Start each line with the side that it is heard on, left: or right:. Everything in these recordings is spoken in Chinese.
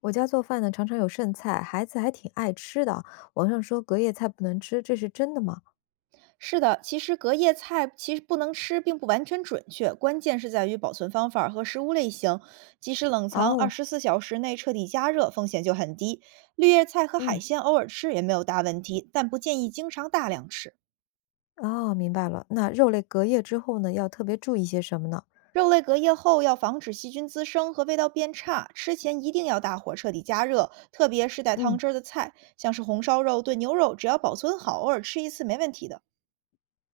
left: 我家做饭呢，常常有剩菜，孩子还挺爱吃的。网上说隔夜菜不能吃，这是真的吗？
right: 是的，其实隔夜菜其实不能吃，并不完全准确，关键是在于保存方法和食物类型。即使冷藏二
left: 哦。
right: 十四小时内彻底加热，风险就很低。绿叶菜和海
left: 嗯。
right: 鲜偶尔吃也没有大问题，但不建议经常大量吃。
left: 哦，明白了。那肉类隔夜之后呢，要特别注意些什么呢？
right: 肉类隔夜后要防止细菌滋生和味道变差，吃前一定要大火彻底加热，特别是带汤
left: 嗯。
right: 汁儿的菜，像是红烧肉、炖牛肉，只要保存好，偶尔吃一次没问题的。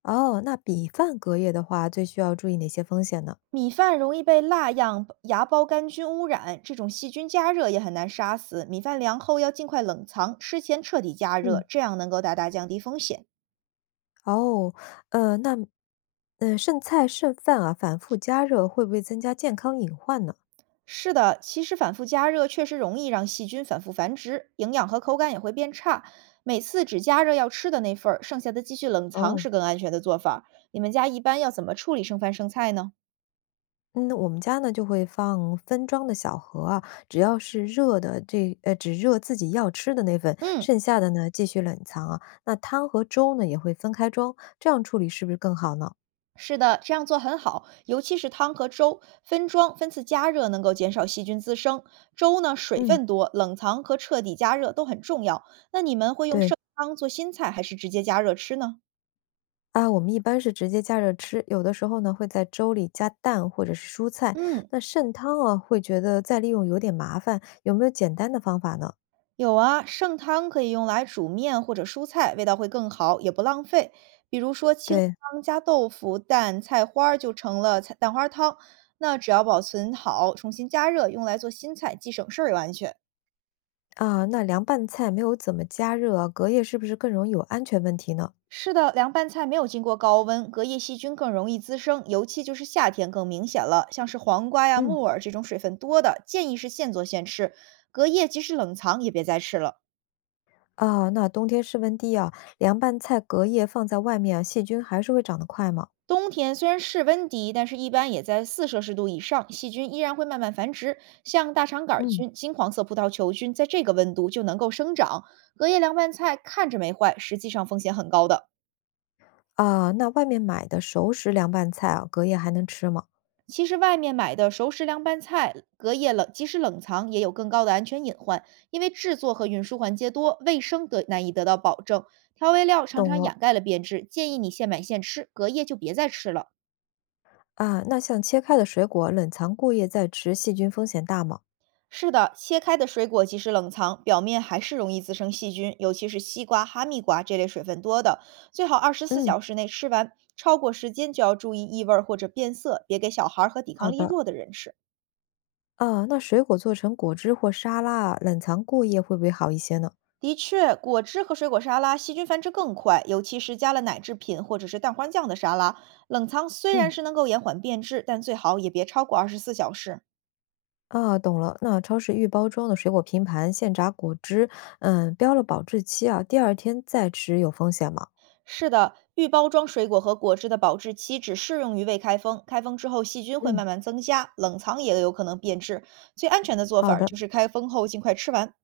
left: 哦，那米饭隔夜的话，最需要注意哪些风险呢？
right: 米饭容易被蜡样芽孢杆菌污染，这种细菌加热也很难杀死。米饭凉后要尽快冷藏，吃前彻底加
left: 嗯。
right: 热，这样能够大大降低风险。
left: 哦。呃，那，剩菜剩饭啊，反复加热会不会增加健康隐患呢？
right: 是的，其实反复加热确实容易让细菌反复繁殖，营养和口感也会变差。每次只加热要吃的那份儿，剩下的继续冷藏
left: 哦。
right: 是更安全的做法儿。你们家一般要怎么处理剩饭剩菜呢？
left: 嗯，我们家呢就会放分装的小盒啊，只要是热的这只热自己要吃的那份，
right: 嗯，
left: 剩下的呢继续冷藏啊。那汤和粥呢也会分开装，这样处理是不是更好呢？
right: 是的，这样做很好，尤其是汤和粥，分装分次加热能够减少细菌滋生。粥呢，水
left: 嗯。
right: 分多，冷藏和彻底加热都很重要。那你们会用
left: 对
right: 剩汤做新菜，还是直接加热吃呢？
left: 啊，我们一般是直接加热吃，有的时候呢会在粥里加蛋或者是蔬菜。
right: 嗯，
left: 那剩汤啊，会觉得再利用有点麻烦，有没有简单的方法呢？
right: 有啊，剩汤可以用来煮面或者蔬菜，味道会更好，也不浪费。比如说清
left: 对
right: 汤加豆腐、蛋、菜花儿就成了菜蛋花汤。那只要保存好，重新加热，用来做新菜，既省事儿又安全。
left: 啊，那凉拌菜没有怎么加热啊，隔夜是不是更容易有安全问题呢？
right: 是的，凉拌菜没有经过高温，隔夜细菌更容易滋生，尤其就是夏天更明显了。像是黄瓜呀、
left: 嗯。
right: 木耳这种水分多的，建议是现做现吃，隔夜即使冷藏也别再吃了。
left: 啊，那冬天室温低啊，凉拌菜隔夜放在外面啊，细菌还是会长得快吗？
right: 冬天虽然室温低，但是一般也在4摄氏度以上，细菌依然会慢慢繁殖。像大肠杆
left: 嗯。
right: 菌、金黄色葡萄球菌，在这个温度就能够生长。隔夜凉拌菜看着没坏，实际上风险很高的。
left: 啊，那外面买的熟食凉拌菜啊，隔夜还能吃吗？
right: 其实外面买的熟食凉拌菜，隔夜冷即使冷藏也有更高的安全隐患，因为制作和运输环节多，卫生得难以得到保证，调味料常
left: 懂
right: 常
left: 了。
right: 掩盖了变质，建议你现买现吃，隔夜就别再吃了。
left: 啊，那像切开的水果冷藏过夜再吃，细菌风险大吗？
right: 是的，切开的水果即使冷藏，表面还是容易滋生细菌，尤其是西瓜、哈密瓜这类水分多的，最好二十四
left: 嗯。
right: 小时内吃完，超过时间就要注意异味儿或者变色，别给小孩儿和抵抗
left: 好
right: 力
left: 的。
right: 弱的人吃。
left: 啊，那水果做成果汁或沙拉啊，冷藏过夜会不会好一些呢？
right: 的确，果汁和水果沙拉细菌繁殖更快，尤其是加了奶制品或者是蛋花酱的沙拉，冷藏虽然
left: 嗯。
right: 是能够延缓变质，但最好也别超过二十四小时。
left: 啊，懂了。那超市预包装的水果拼盘、现榨果汁，嗯，标了保质期啊，第二天再吃有风险吗？
right: 是的，预包装水果和果汁的保质期只适用于未开封，开封之后细菌会
left: 嗯。
right: 慢慢增加，冷藏也有可能变质。最安全的做法
left: 好
right: 儿
left: 的。
right: 就是开封后尽快吃完，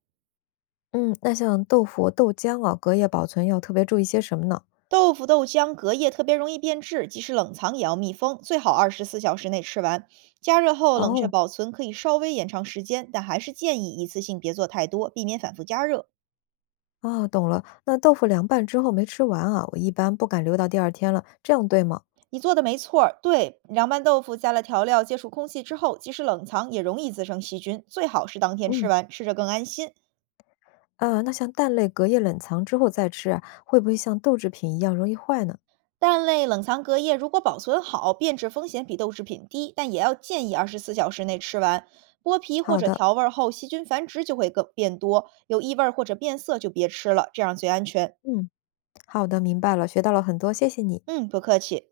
left: 嗯，那像豆腐、豆浆啊，隔夜保存要特别注意些什么呢？
right: 豆腐、豆浆、隔夜特别容易变质，即使冷藏也要密封，最好二十四小时内吃完。加热后冷却
left: 哦。
right: 保存可以稍微延长时间，但还是建议一次性别做太多，避免反复加热。
left: 啊，懂了。那豆腐凉拌之后没吃完啊，我一般不敢留到第二天了，这样对吗？
right: 你做的没错儿，对，凉拌豆腐加了调料，接触空气之后，即使冷藏也容易滋生细菌，最好是当天吃
left: 嗯。
right: 完，吃着更安心。
left: 啊，那像蛋类隔夜冷藏之后再吃啊，会不会像豆制品一样容易坏呢？
right: 蛋类冷藏隔夜如果保存好，变质风险比豆制品低，但也要建议二十四小时内吃完。剥皮或
left: 好
right: 者
left: 的。
right: 调味儿后，细菌繁殖就会更变多，有异味儿或者变色就别吃了，这样最安全。
left: 嗯。好的，明白了，学到了很多，谢谢你。
right: 嗯，不客气。